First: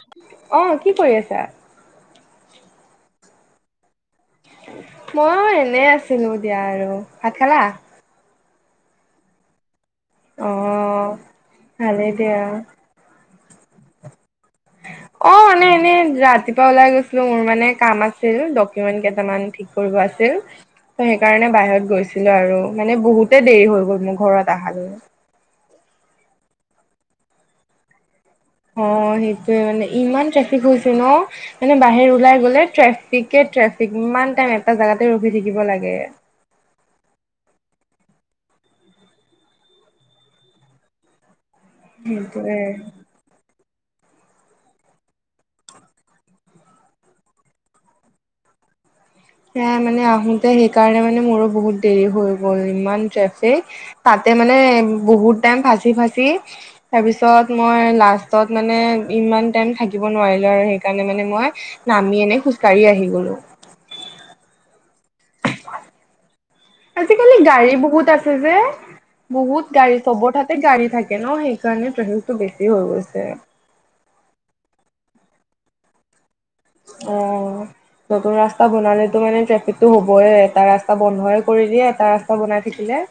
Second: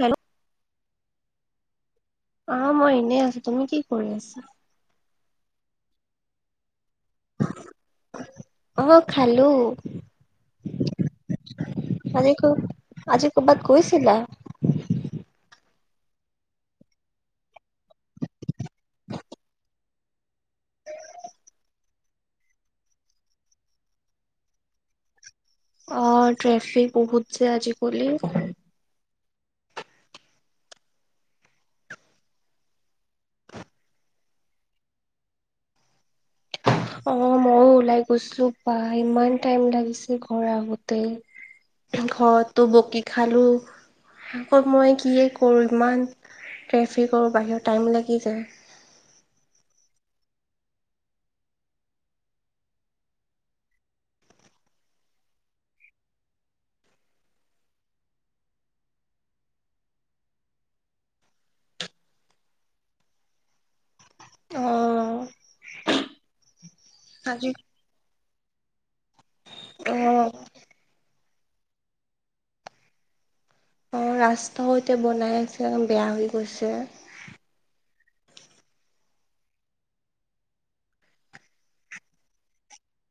Hello অ কি কৰি আছা? আ মই এনেই আছো তুমি কি কৰি আছা? মইয়ো এনে আছিলো দিয়া আৰু ভাত খালা অ খালোঁ। অ ভালেই আজি দিয়া। ক আজি কৰ'বাত গৈছিলা? অ এনে এনে ৰাতিপুৱা ওলাই গৈছিলো মোৰ মানে কাম আছিল ডকুমেন্ট কেইটামান ফিট কি কৰিব আছিল। ত সেইকাৰণে বাহিৰত গৈছিলো আৰু মানে বহুতে দেৰি হৈ গ'ল মোৰ ঘৰত অহালৈ। অ ট্ৰেফিক বহুত যে আজি-কালি অ সেইটোয়ে মানে ইমান ট্ৰেফিক হৈছে ন মানে বাহিৰত ওলাই গ'লে ট্ৰেফিকে ট্ৰেফিক ইমান টাইম এটা জোগাতে ৰখি থাকিব লাগে। অ ময়ো ওলাই গৈছো পাই ইমান টাইম লাগিছে ঘৰ আহোঁতে। ঘৰততো সেইটোৱে বকি খালো। আকৌ মই কিয়ে কৰোঁ ইমান ট্ৰেফিকৰ বাহিৰত টাইম লাগি যায়। সেয়াই মানে আহোঁতে সেইকাৰণে মানে মোৰো বহুত দেৰি হৈ গ'ল ইমান ট্ৰেফিক। তাতে মানে বহুত টাইম ফাচি ফাচি তাৰপিছত মই লাষ্টত মানে ইমান টাইম থাকিব নোৱাৰিলো আৰু সেইকাৰণে মানে মই নামি এনে খোজ কাঢ়ি আহি গলো অ উ [unintelligible] আজিকালি আজি গাড়ী বহুত আছে যে বহুত অ গাড়ী চবৰ তাতে গাড়ী থাকে থাকে ন সেইকাৰণে ট্ৰেফিকটো বেছি হৈ গৈছে অ ৰাস্তাও এতিয়া বনাই আছে বেয়া হৈ গৈছে অ নতুন ৰাস্তা বনালেতো মানে ট্ৰেফিকটো হ'বই এটা ৰাস্তা বন্ধইে কৰি দিয়ে এটা ৰাস্তা বনাই থাকিলে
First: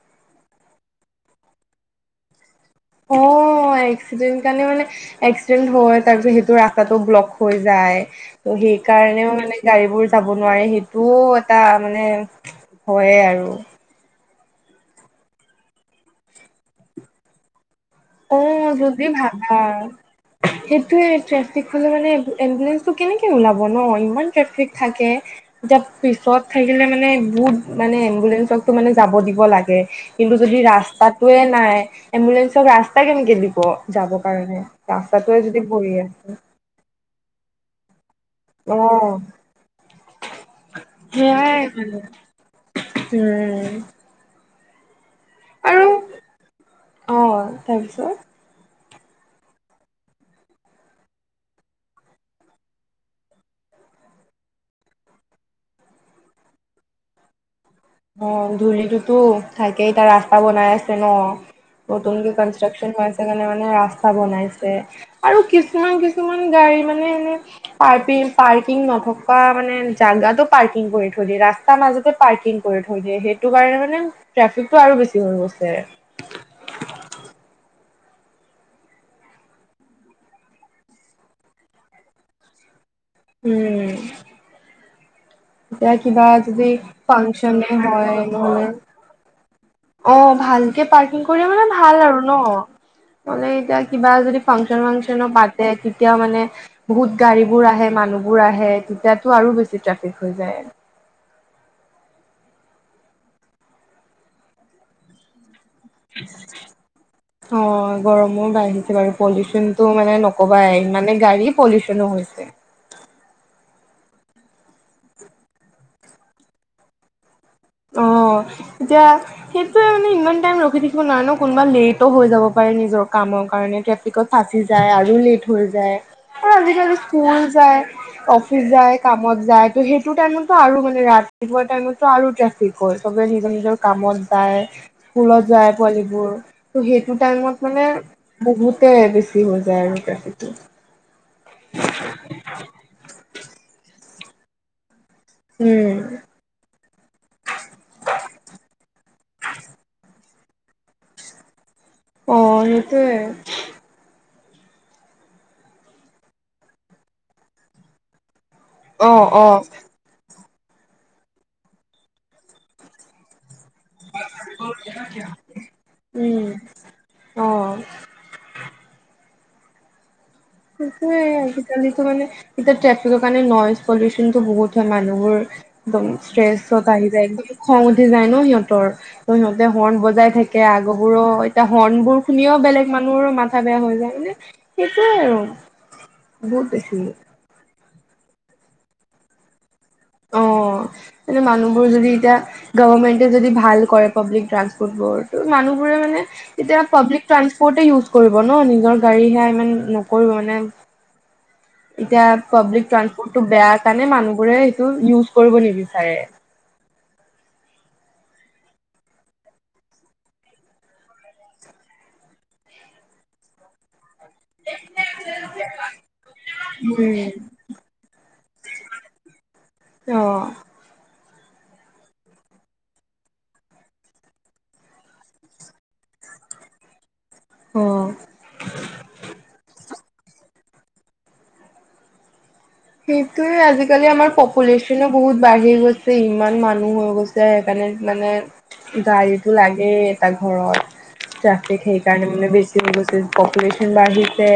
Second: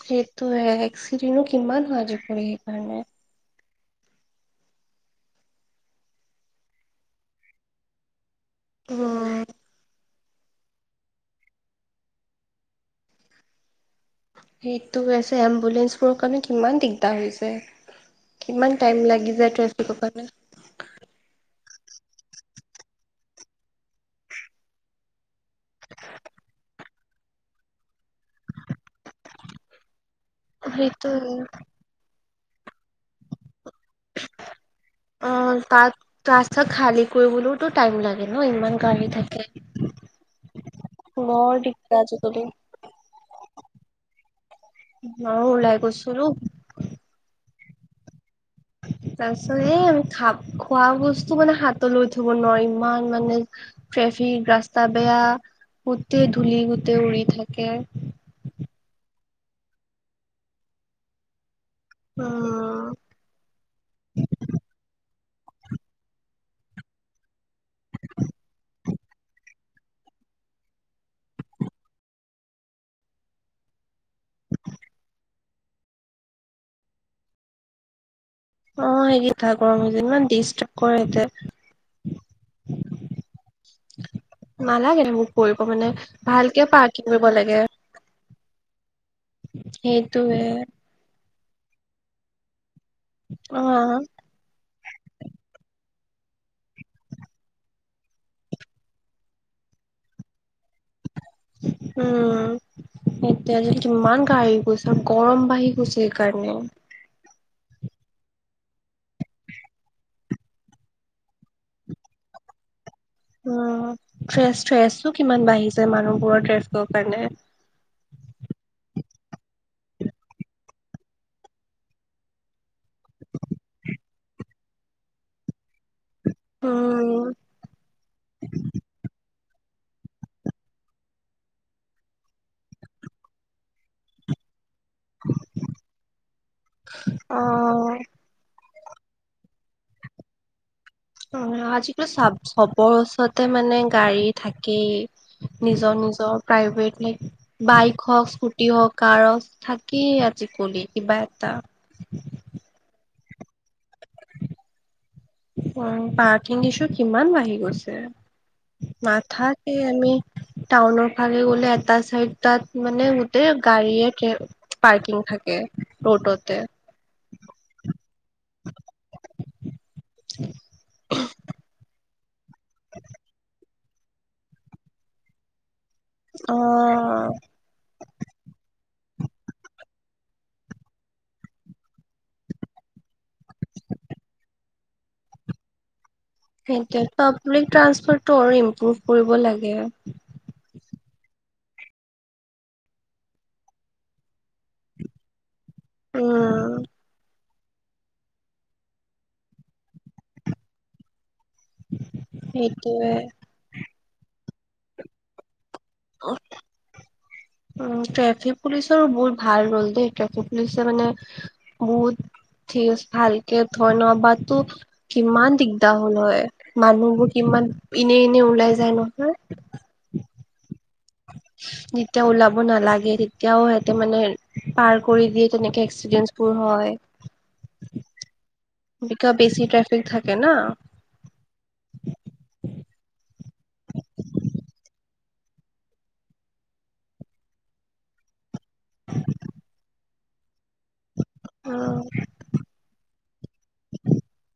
সেইটোৱে এক্সিডেনো কিমান হয় আজিকালি সেইকাৰণে অ এক্সিডেন কাৰণে মানে এক্সিডেন্ট হয় তাৰ পিছত সেইটো ৰাস্তাটো ব্লক হৈ যায় ত সেইকাৰণেও উম মানে গাড়ীবোৰ যাব নোৱাৰে সেইটোও এটা মানে হয়ে আৰু সেইটোৱে এম্বুলেঞ্চবোৰৰ কাৰণে কিমান দিগদাৰ হৈছে অ' কিমান টাইম যদি লাগি যায় ভাবা ট্ৰেফিকৰ কাৰণে সেইটোয়ে ট্ৰেফিক হলে মানে এম্বুলেঞ্চটো কেনেকে ওলাব ন ইমান ট্ৰেফিক থাকে এতিয়া পিছত থাকিলে মানে বহুত মানে এম্বুলেঞ্চক মানে যাব দিব লাগে কিন্তু যদি সেইটো ৰাস্তাটোৱে নাই এম্বুলেঞ্চক ৰাস্তা কেনেকে দিব যাবৰ কাৰণে অ ৰাস্তাটোৱে যদি পৰি আছে তাত ৰাস্তা খালী কৰিবলৈওতো টাইম লাগে ন ইমান গাড়ী অ' থাকে সেয়াই বৰ উম দিগদাৰ আজিকালি মাও ওলাই আৰু গৈছিলো অ তাৰপিছত তাৰপিছত এই আমি খা খোৱা বস্তু মানে হাতত লৈ থাকিব নোৱাৰি ইমান মানে ট্ৰেফিক ৰাস্তা বেয়া গোটেই ধূলি গোটেই উৰি থাকে অ ধূলিটোতো থাকেই এতিয়া ৰাস্তা বনাই আছে ন নতুনকে উম, কনষ্টাচন হৈ আছে কাৰণে মানে ৰাস্তা বনাই আছে আৰু কিছুমান কিছুমান গাড়ী মানে এনে পাৰ্কিং পাৰ্কিং নথকা মানে জাগাতো পাৰ্কিং কৰি থৈ দিয়ে ৰাস্তাৰ মাজতে পাৰ্কিং কৰি থৈ দিয়ে সেইটো কাৰণে মানে ট্ৰেফিকটো আৰু বেছি হৈ গৈছে অ সেইকেইটা গৰম যে ইমান ডিষ্টাব কৰে এইয়াতে উম নালাগে মোক কৰিব কাৰণে এতিয়া কিবা ভালকে যদি পাৰ্কিং কৰিব লাগে ফাংচনে হয় মানে অ সেইটোৱে ভালকে পাৰ্কিং কৰি মানে ভাল আৰু ন মানে অ এতিয়া কিবা যদি ফাংচন ফাংচনো পাতে তেতিয়া মানে বহুত গাড়ী বোৰ আহে মানুহবোৰ আহে তেতিয়াতো আৰু বেছি ট্ৰেফিক হৈ যায় উম এতিয়া যে ইমান গাড়ী গৈছে আৰু গৰম বাঢ়ি গৈছে সেই কাৰণে অ গৰমো বাঢ়িছে বাৰু পলিউচনটো মানে নকবাই মানে গাড়ী পলিউচনো হৈছে উম থ্ৰেচ থ্ৰেচো কিমান বাঢ়িছে মানুহবোৰৰ টেষ্ট কাৰণে অ এতিয়া সেইটোৱে মানে ইমান টাইম ৰখি থাকিব নোৱাৰে ন কোনোবা লেটো হৈ যাব পাৰে নিজৰ কামৰ কাৰণে টেফ্ৰিকট ফাঁচি যায় আৰু লেট হৈ যায় এ আজিকালি উম স্কুল যায় অফিচ যায় কামত যায় ত সেইটো টাইমত আৰু মানে ৰাতিপুৱা টাইমতো আৰু ট্ৰেফিক হয় চবে নিজৰ নিজৰ কামত যায় স্কুলত যায় পোৱালিবোৰ ত' সেইটো অ টাইমত মানে বহুতে বেছি হৈ যায় আৰু ট্ৰেফিকটো। অহ আজিকালি চা চবৰ ওচৰতে মানে গাড়ী থাকেই উম নিজৰ নিজৰ প্ৰাইভেট বাইক হওঁক স্কুটি হওঁক কাৰো থাকেই আজিকলি কিবা এটা অহ সেইটোৱে উম পাৰ্কিং ইছু কিমান বাঢ়ি গৈছে অ', অ', নাথাকে আমি টাউনৰ ফালে গ'লে এটা চাইড তাত মানে এই গাড়ীয়ে পাৰ্কিং থাকে ৰোডতে অহ সেইটো আজিকালিতো মানে এতিয়া ট্ৰেফিকৰ কাৰণে নই পলিউচনতো বহুত হয় মানুহবো একদম অ ষ্ট্ৰেচত আহি যায় খং উঠি যায় ন সিহঁতৰ। ত সিহঁতে হৰ্ণ বজাই থাকে আগ বোৰো এতিয়া হৰ্ণবোৰ শুনিও বেলেগ মানুহৰ মাথা বেয়া হৈ যায় মানে সেইটোৱে আৰু বহুত বেছি এতিয়া পাব্লিক ট্ৰান্সপ'ৰ্ট টো আৰু ইমপ্ৰভ কৰিব লাগে অ মানে মানুহবোৰ যদি এতিয়া গভৰ্মেন্টে যদি ভাল কৰে পাব্লিক ট্ৰান্সপোৰ্ট বোৰ মানুহবোৰে মানে উম যেতিয়া পাব্লিক ট্ৰান্সপ'ৰ্ট ইউজ কৰিব ন নিজৰ গাড়ীহে ইমান নকৰিব মানে এতিয়া পাব্লিক সেইটোৱে ট্ৰান্সপ'ৰ্ট টো বেয়া কাৰণে মানুহ বোৰে সেইটো ইউজ কৰিব নিবিচাৰে [unintelligible] উম ট্ৰেফিক পুলিচৰো বহুত ভাল ৰোল দেই ট্ৰেফিক পুলিচে মানে বহুত থিক আছে ভালকে ধন্যবাদ ত কিমান দিগদাৰ হ'ল হয় মানুহবোৰ কিমান এনে এনে ওলাই যায় নহয় অহ [unintelligible] যেতিয়া ওলাব নালাগে তেতিয়াও সিহঁতে মানে পাৰ কৰি দিয়ে তেনেকে এক্সিডেন বোৰ হয় অ কেতিয়াবা বেছি ট্ৰেফিক থাকে ন সেইটোৱে আজিকালি আমাৰ পপুলেশ্বনো বহুত বাঢ়ি গৈছে ইমান মানুহ হৈ গৈছে সেইকাৰণে মানে গাড়ীটো লাগেই এটা ঘৰত ট্ৰেফিক উম, সেইকাৰণে মানে বেছি পপুল্যন বাঢ়িছে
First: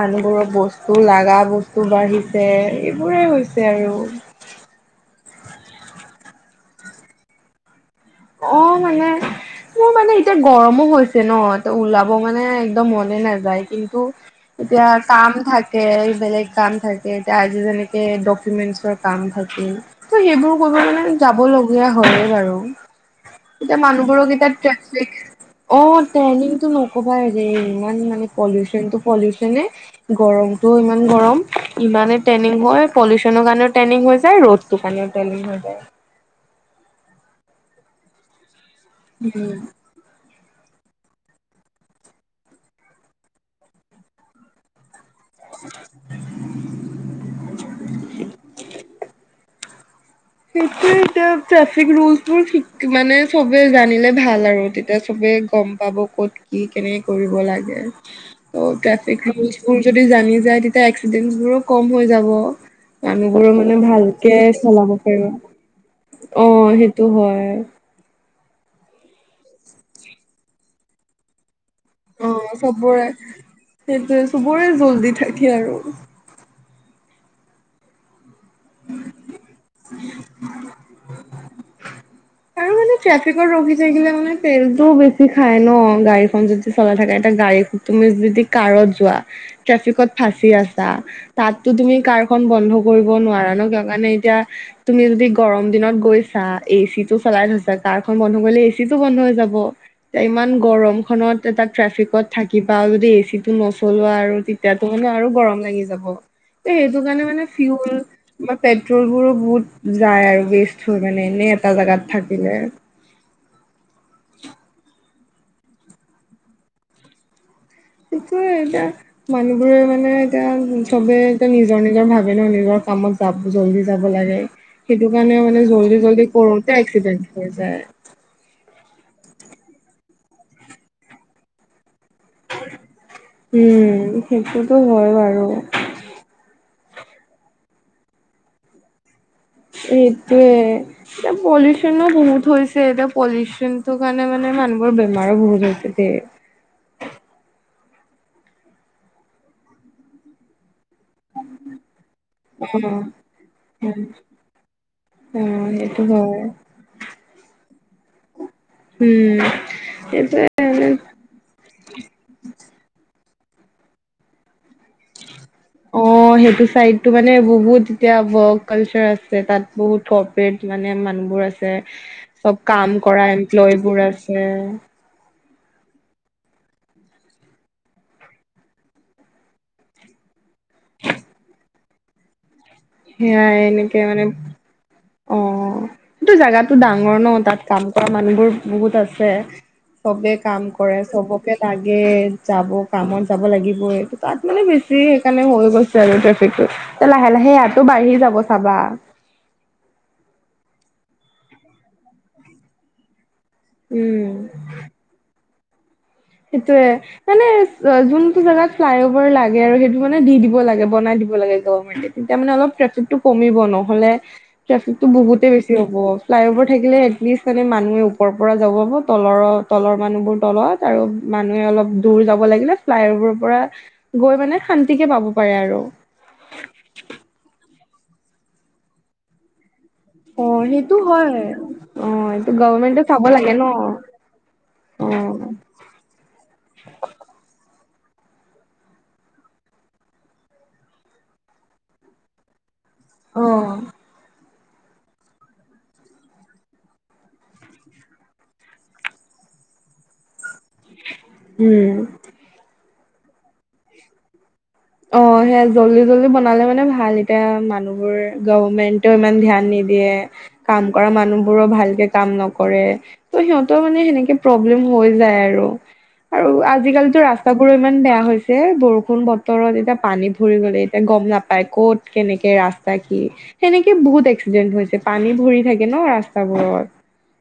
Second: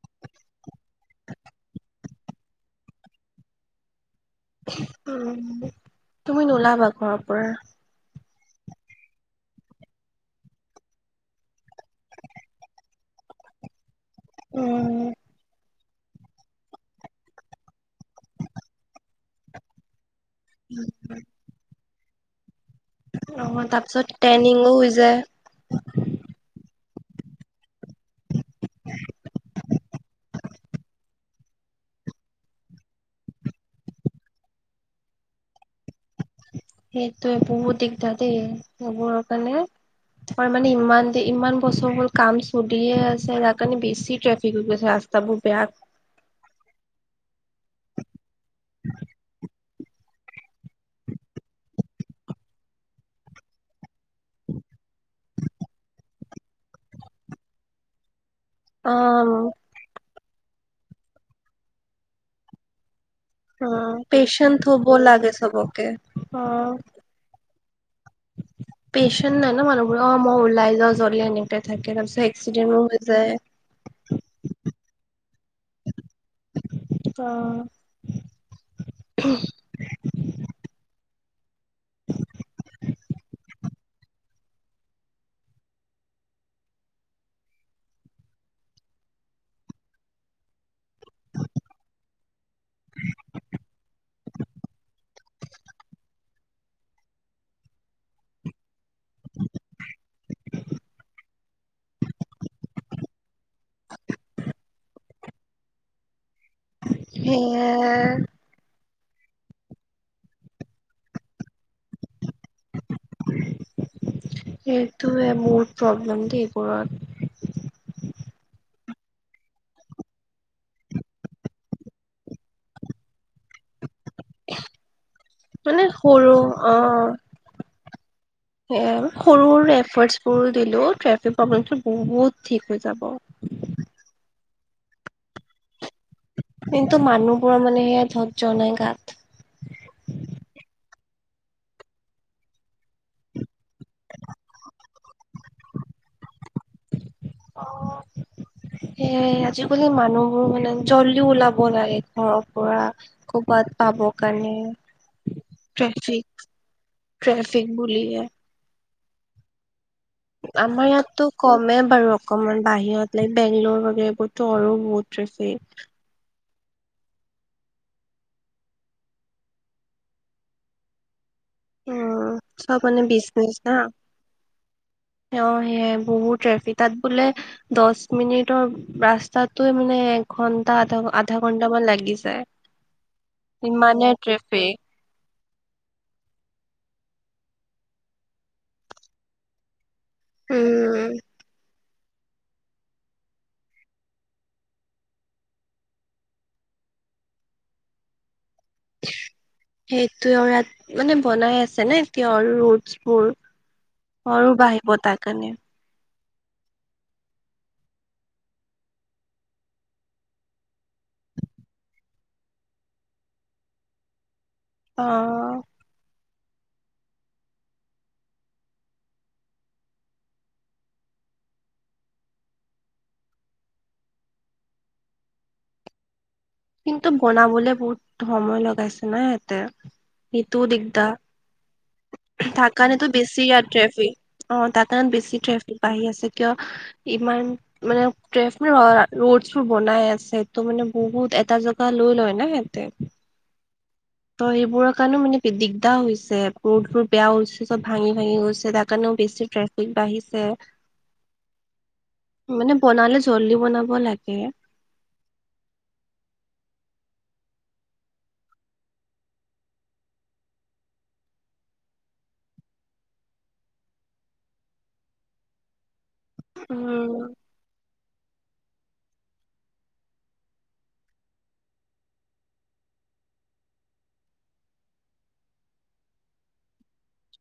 মানুহবোৰৰ বস্তু লগা বস্তু বাঢ়িছে এইবোৰে হৈছে আৰু উম তুমি নোলাবা ঘৰৰ পৰা অহ মানে মোৰ মানে এতিয়া গৰমো হৈছে ন এ ওলাব মানে একদম মনে নাযায় কিন্তু এতিয়া উম, কাম থাক। থাকে বেলেগ কাম থাকে এতিয়া আজি যেনেকে ডকুমেন্টচৰ কাম থাকে ত সেইবোৰ কৰিব মানে যাব লগগীয়া হয় বাৰু অ' এতিয়া তাৰপিছত মানুহবোৰক এতিয়া টেনিঙো হৈ যায়। ট্ৰেফিক অহ ট্ৰনিংটো নকবাই ৰে ইমান মানে পলিউশ্বন টো পলিউশ্বনে গৰমতটো ইমান গৰম ইমানে ট্ৰেইনিং হয় পলিউশ্বচনৰ কাৰণেও ট্ৰেইনিং হৈ যায় ৰ'দ তো কাৰনেও ট্ৰেইনিং হৈ যায় সেইটোৱে বহুত দিগদাৰ দেই এইবোৰ উম কাৰনে হয় মানে ইমান দে ইমান বছৰ বোৰ কাম চলিয়ে আছে যাৰ কাৰণে বেছি ট্ৰেফিক হৈ গৈছে ৰা ৰাস্তাবোৰ বেয়া [inaudible] [inaudible] সেইটোয়ে এতিয়া ট্ৰেফিক ৰুলটোৰ মানে, চবে জানিলে ভাল আৰু তেতিয়া চবে গ'ম পাব, ক'ত কি কেনেকে কৰিব লাগে? [inaudible] ত' ট্ৰেফিক অ', ৰুলছবোৰ যদি জানি যায়, তেতিয়া এক্সিডেন্টবোৰো কম হৈ যাব। মানুহবোৰো মানে ভালকে পেচেণ্ট থ'ব চলাব। লাগে চবকে অ টো হয়। পেচেণ্ট নাই ন, মানুহবোৰ? অ', মই ওলাই যাওঁ, জল্দি আনিম। থাকে তাৰপিছত এক্সিডেণ্টো হৈ যায়। সেইটোয়ে, চবৰে জল্দি থাকে আৰু। অ'। [inaudible] [inaudible] আৰু মানে, ট্ৰেফিকত ৰখি থাকিলে মানে তেলটোও বেছি খাই ন? গাড়ীখন যদি চলাই থাকে। এটা গাড়ী তুমি যদি কাৰত যোৱা, ট্ৰেফিকত ফাঁচি আছা তাততো তুমি কাৰখন বন্ধ কৰিব নোৱাৰা ন, কিয় কাৰণে এতিয়া তুমি যদি গৰম দিনত গৈছা, এচিত টো চলাই থৈছা, কাৰ খন বন্ধ হৈ কৰিলে এচিটো বন্ধ হৈ যাব। এতিয়া ইমান গৰমখনত তাত ট্ৰেফিকত থাকিবা যদি এচিটো নচলোৱা, আৰু তেতিয়াতো মানে আৰু গৰম লাগি যাব। এ, সেইটো কাৰণে সেয়াই মানে ফিউল তোমাৰ পেট্ৰ'লবোৰো বহুত যায় আৰু ৱেষ্ট হয় মানে, এনেই এটা জাগাত থাকিলে। সেইটোৱে মোৰ প্ৰব্লেম, [unintelligible] সেইটোয়ে এতিয়া মানুহবোৰে মানে এতিয়া চবে এতিয়া নিজৰ নিজৰ ভাগে ভাগে ন, নিজৰ কামত যাব, জল্দি যাব লাগে। সেইটো কাৰণে মানে জল্দি জল্দি কৰোঁতে এক্সিডেন্ট হৈ যায়। সৰু-সৰু এফ'ৰ্টছবোৰ দিলেও ট্ৰেফিক প্ৰব্লেমটো বহুত ঠিক হৈ যাব। উম, সেইটোতো হয় বাৰু। কিন্তু মানুহবোৰৰ মানে সেয়া, ধৈৰ্য নাই গাত। এইটোৱে। এতিয়া পলিউচনো বহুত হৈছে। এতিয়া পলিউচনটোৰ কাৰণে মানে মানুহবৰ বেমাৰো বহুত হৈছে দেই। অ সেইয়াই, আজিকালি মানুহবোৰ মানে জল্দি ওলাব লাগে। ঘৰৰ অ পৰা, কবাত অ পাব কাৰণে। অ' সেইটো ট্ৰেফিক হয়। ট্ৰেফিক বুলিহে উম' এইটোয়ে। আমাৰ ইয়াততো কমেই বাৰু, অকমান বাহিৰত লাইক বেংগলৰ এইবোৰততো আৰু বহুত ট্ৰেফিক। অ', সেইটো চাইডটো মানে বহুত এতিয়া, ব কালচাৰ আছে তাত বহুত কম। মানে, মানুহবোৰ আছে, উম, চব কাম মানে কৰা বিজনেচ না এমপ্লয়বোৰ আছে। অ' সেয়াই বহুত ট্ৰেফিক, তাত বোলে দহ মিনিটৰ ৰাস্তাটোয়ে মানে ঘন্টা আধা, আধা-আধা ঘন্টামান লাগি যায়। সেয়াই, এনেকে ইমানে মানে ট্ৰেফিক অ' সেইটো জাগাতো ডাঙৰ ন, তাত কাম কৰা মানুহবোৰ বহুত আছে। চবে কাম কৰে উম, চবকে লাগে। গে, যাব কামত যাব লাগিব এইটো তাত মানে বেছি সেইকাৰণে হৈ গৈছে আৰু ট্ৰেফিকটো। এতিয়া লাহে লাহে ইয়াতো বাঢ়ি যাব চাবা। সেইটো আৰু ইয়াত মানে বনাই আছে নে এৰ ৰোট বোৰ। উম। আৰু বাঢ়িব তাৰ কাৰণে। সেইটোৱে। মানে যোনটো জেগাত ফ্লাই অভাৰ লাগে আৰু সেইটো মানে দি দিব লাগে বনাই দিব লাগে গভমেন্টে। তেতিয়া মানে অলপ ট্ৰেফিক টো কমিব নহলে ট্ৰেফিক টো বহুতে অ', বেছি হ'ব। ফ্লাই অভাৰ থাকিলে এটলিষ্ট মানে মানুহে ওপৰৰ পৰা যাব পাৰিব, তল তলৰ মানুহবোৰ তলত। আৰু মানুহে অলপ দূৰ যাব লাগিলে ফ্লাইবোৰৰ পৰা - গৈ মানে শান্তিকে পাব পাৰে আৰু। কিন্তু বনাবলে বহুত সময় লগাইছে না সিহতে। অ সেইটো হয়। অ এইটো তাক গভমেন্টে কাৰণেতো চাব বেছি লাগে ন ইয়াত ট্ৰেফিক অ তাৰ কাৰণে বেছি ট্ৰেফিক বাঢ়ি আছে কিয় - ইমান মানে ট্ৰেফিক ৰোডবোৰ বনাই আছে তো মানে বহুত এড - এটা জেগা লৈ লয় না সিহঁতে। অ। ত এইবোৰৰ কাৰণেও মানে দিগদাৰ হৈছে ৰোডবোৰ বেয়া হৈছে চব ভাঙি ভাঙি গৈছে তাৰ কাৰণেও বেছি টে - ফিক বাঢ়িছে। উম। মানে বনালে জল্দি বনাব লাগে। অ সেয়া জল্দি জল্দি বনালে মানে ভাল এতিয়া মানুহবোৰ গভমেন্টেও ইমান ধ্যান নিদিয়ে। কাম কৰা মানুহবোৰো ভালকে কাম নকৰে। ত' সিহঁতৰ মানে সেনেকে প্ৰব্লেম হৈ যায় আৰু। আৰু উম, আজিকালিতো ৰাস্তাবোৰো ইমান বেয়া হৈছে বৰষুণ ব - তৰত এতিয়া পানী ভৰি গ'লে এতিয়া গম নাপায় ক'ত কেনেকে ৰাস্তা কি - সেনেকে বহুত এক্সিডেণ্ট হৈছে, পানী ভৰি থাকে ন ৰাস্তাবোৰত।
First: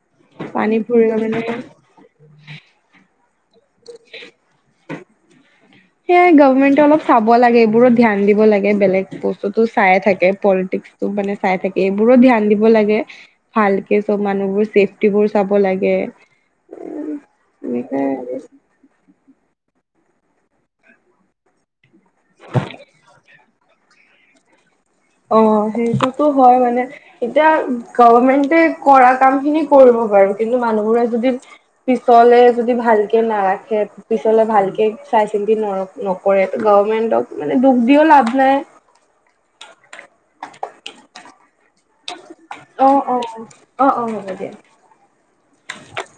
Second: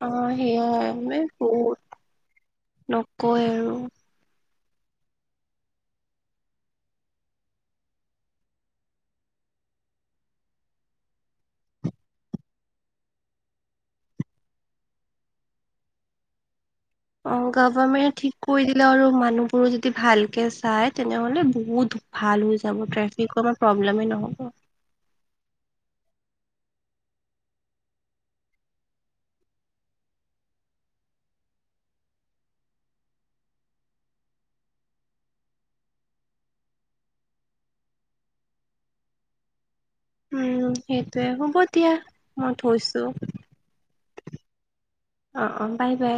অ সেয়া পানী ভৰি মানে গ'লে বহুত নকয় আৰু। [unintelligible] সেয়াই গভমেন্টে অলপ চাব লাগে এইবোৰত ধ্যান দিব লাগে বেলেগ বস্তুতটো চাইে থাকে পলিটিক্স - মানে চাই থাকে এইবোৰো ধ্যান দিব লাগে। ভালকে চব মানুহবোৰ চেফটিবোৰ চাব লাগে। অ গভৰমেণ্ট ঠিক কৰি দি - লে আৰু মানুহবোৰো যদি ভালকে চাই তেনেহলে বহুত ভাল হৈ যাব ট্ৰেফিক কম- প্ৰব্লেমেই নহ'ব। অ সেইটোতো হয় মানে - এতিয়া গভমেন্টে কৰা কাম খিনি কৰিব পাৰো কিন্তু মানুহবোৰে যদি - পিছলে যদি ভালকে নাৰাখে - পিছলে ভালকে চাই চিন্তি নৰ নকৰে গভমেন্টক মানে দুখ দিও লাভ নাই। উম, সেইটোয়ে, হ'ব দিয়া। মই অ থৈছো অ অ, অ অ হ'ব দিয়া। অ অ বাই বাই।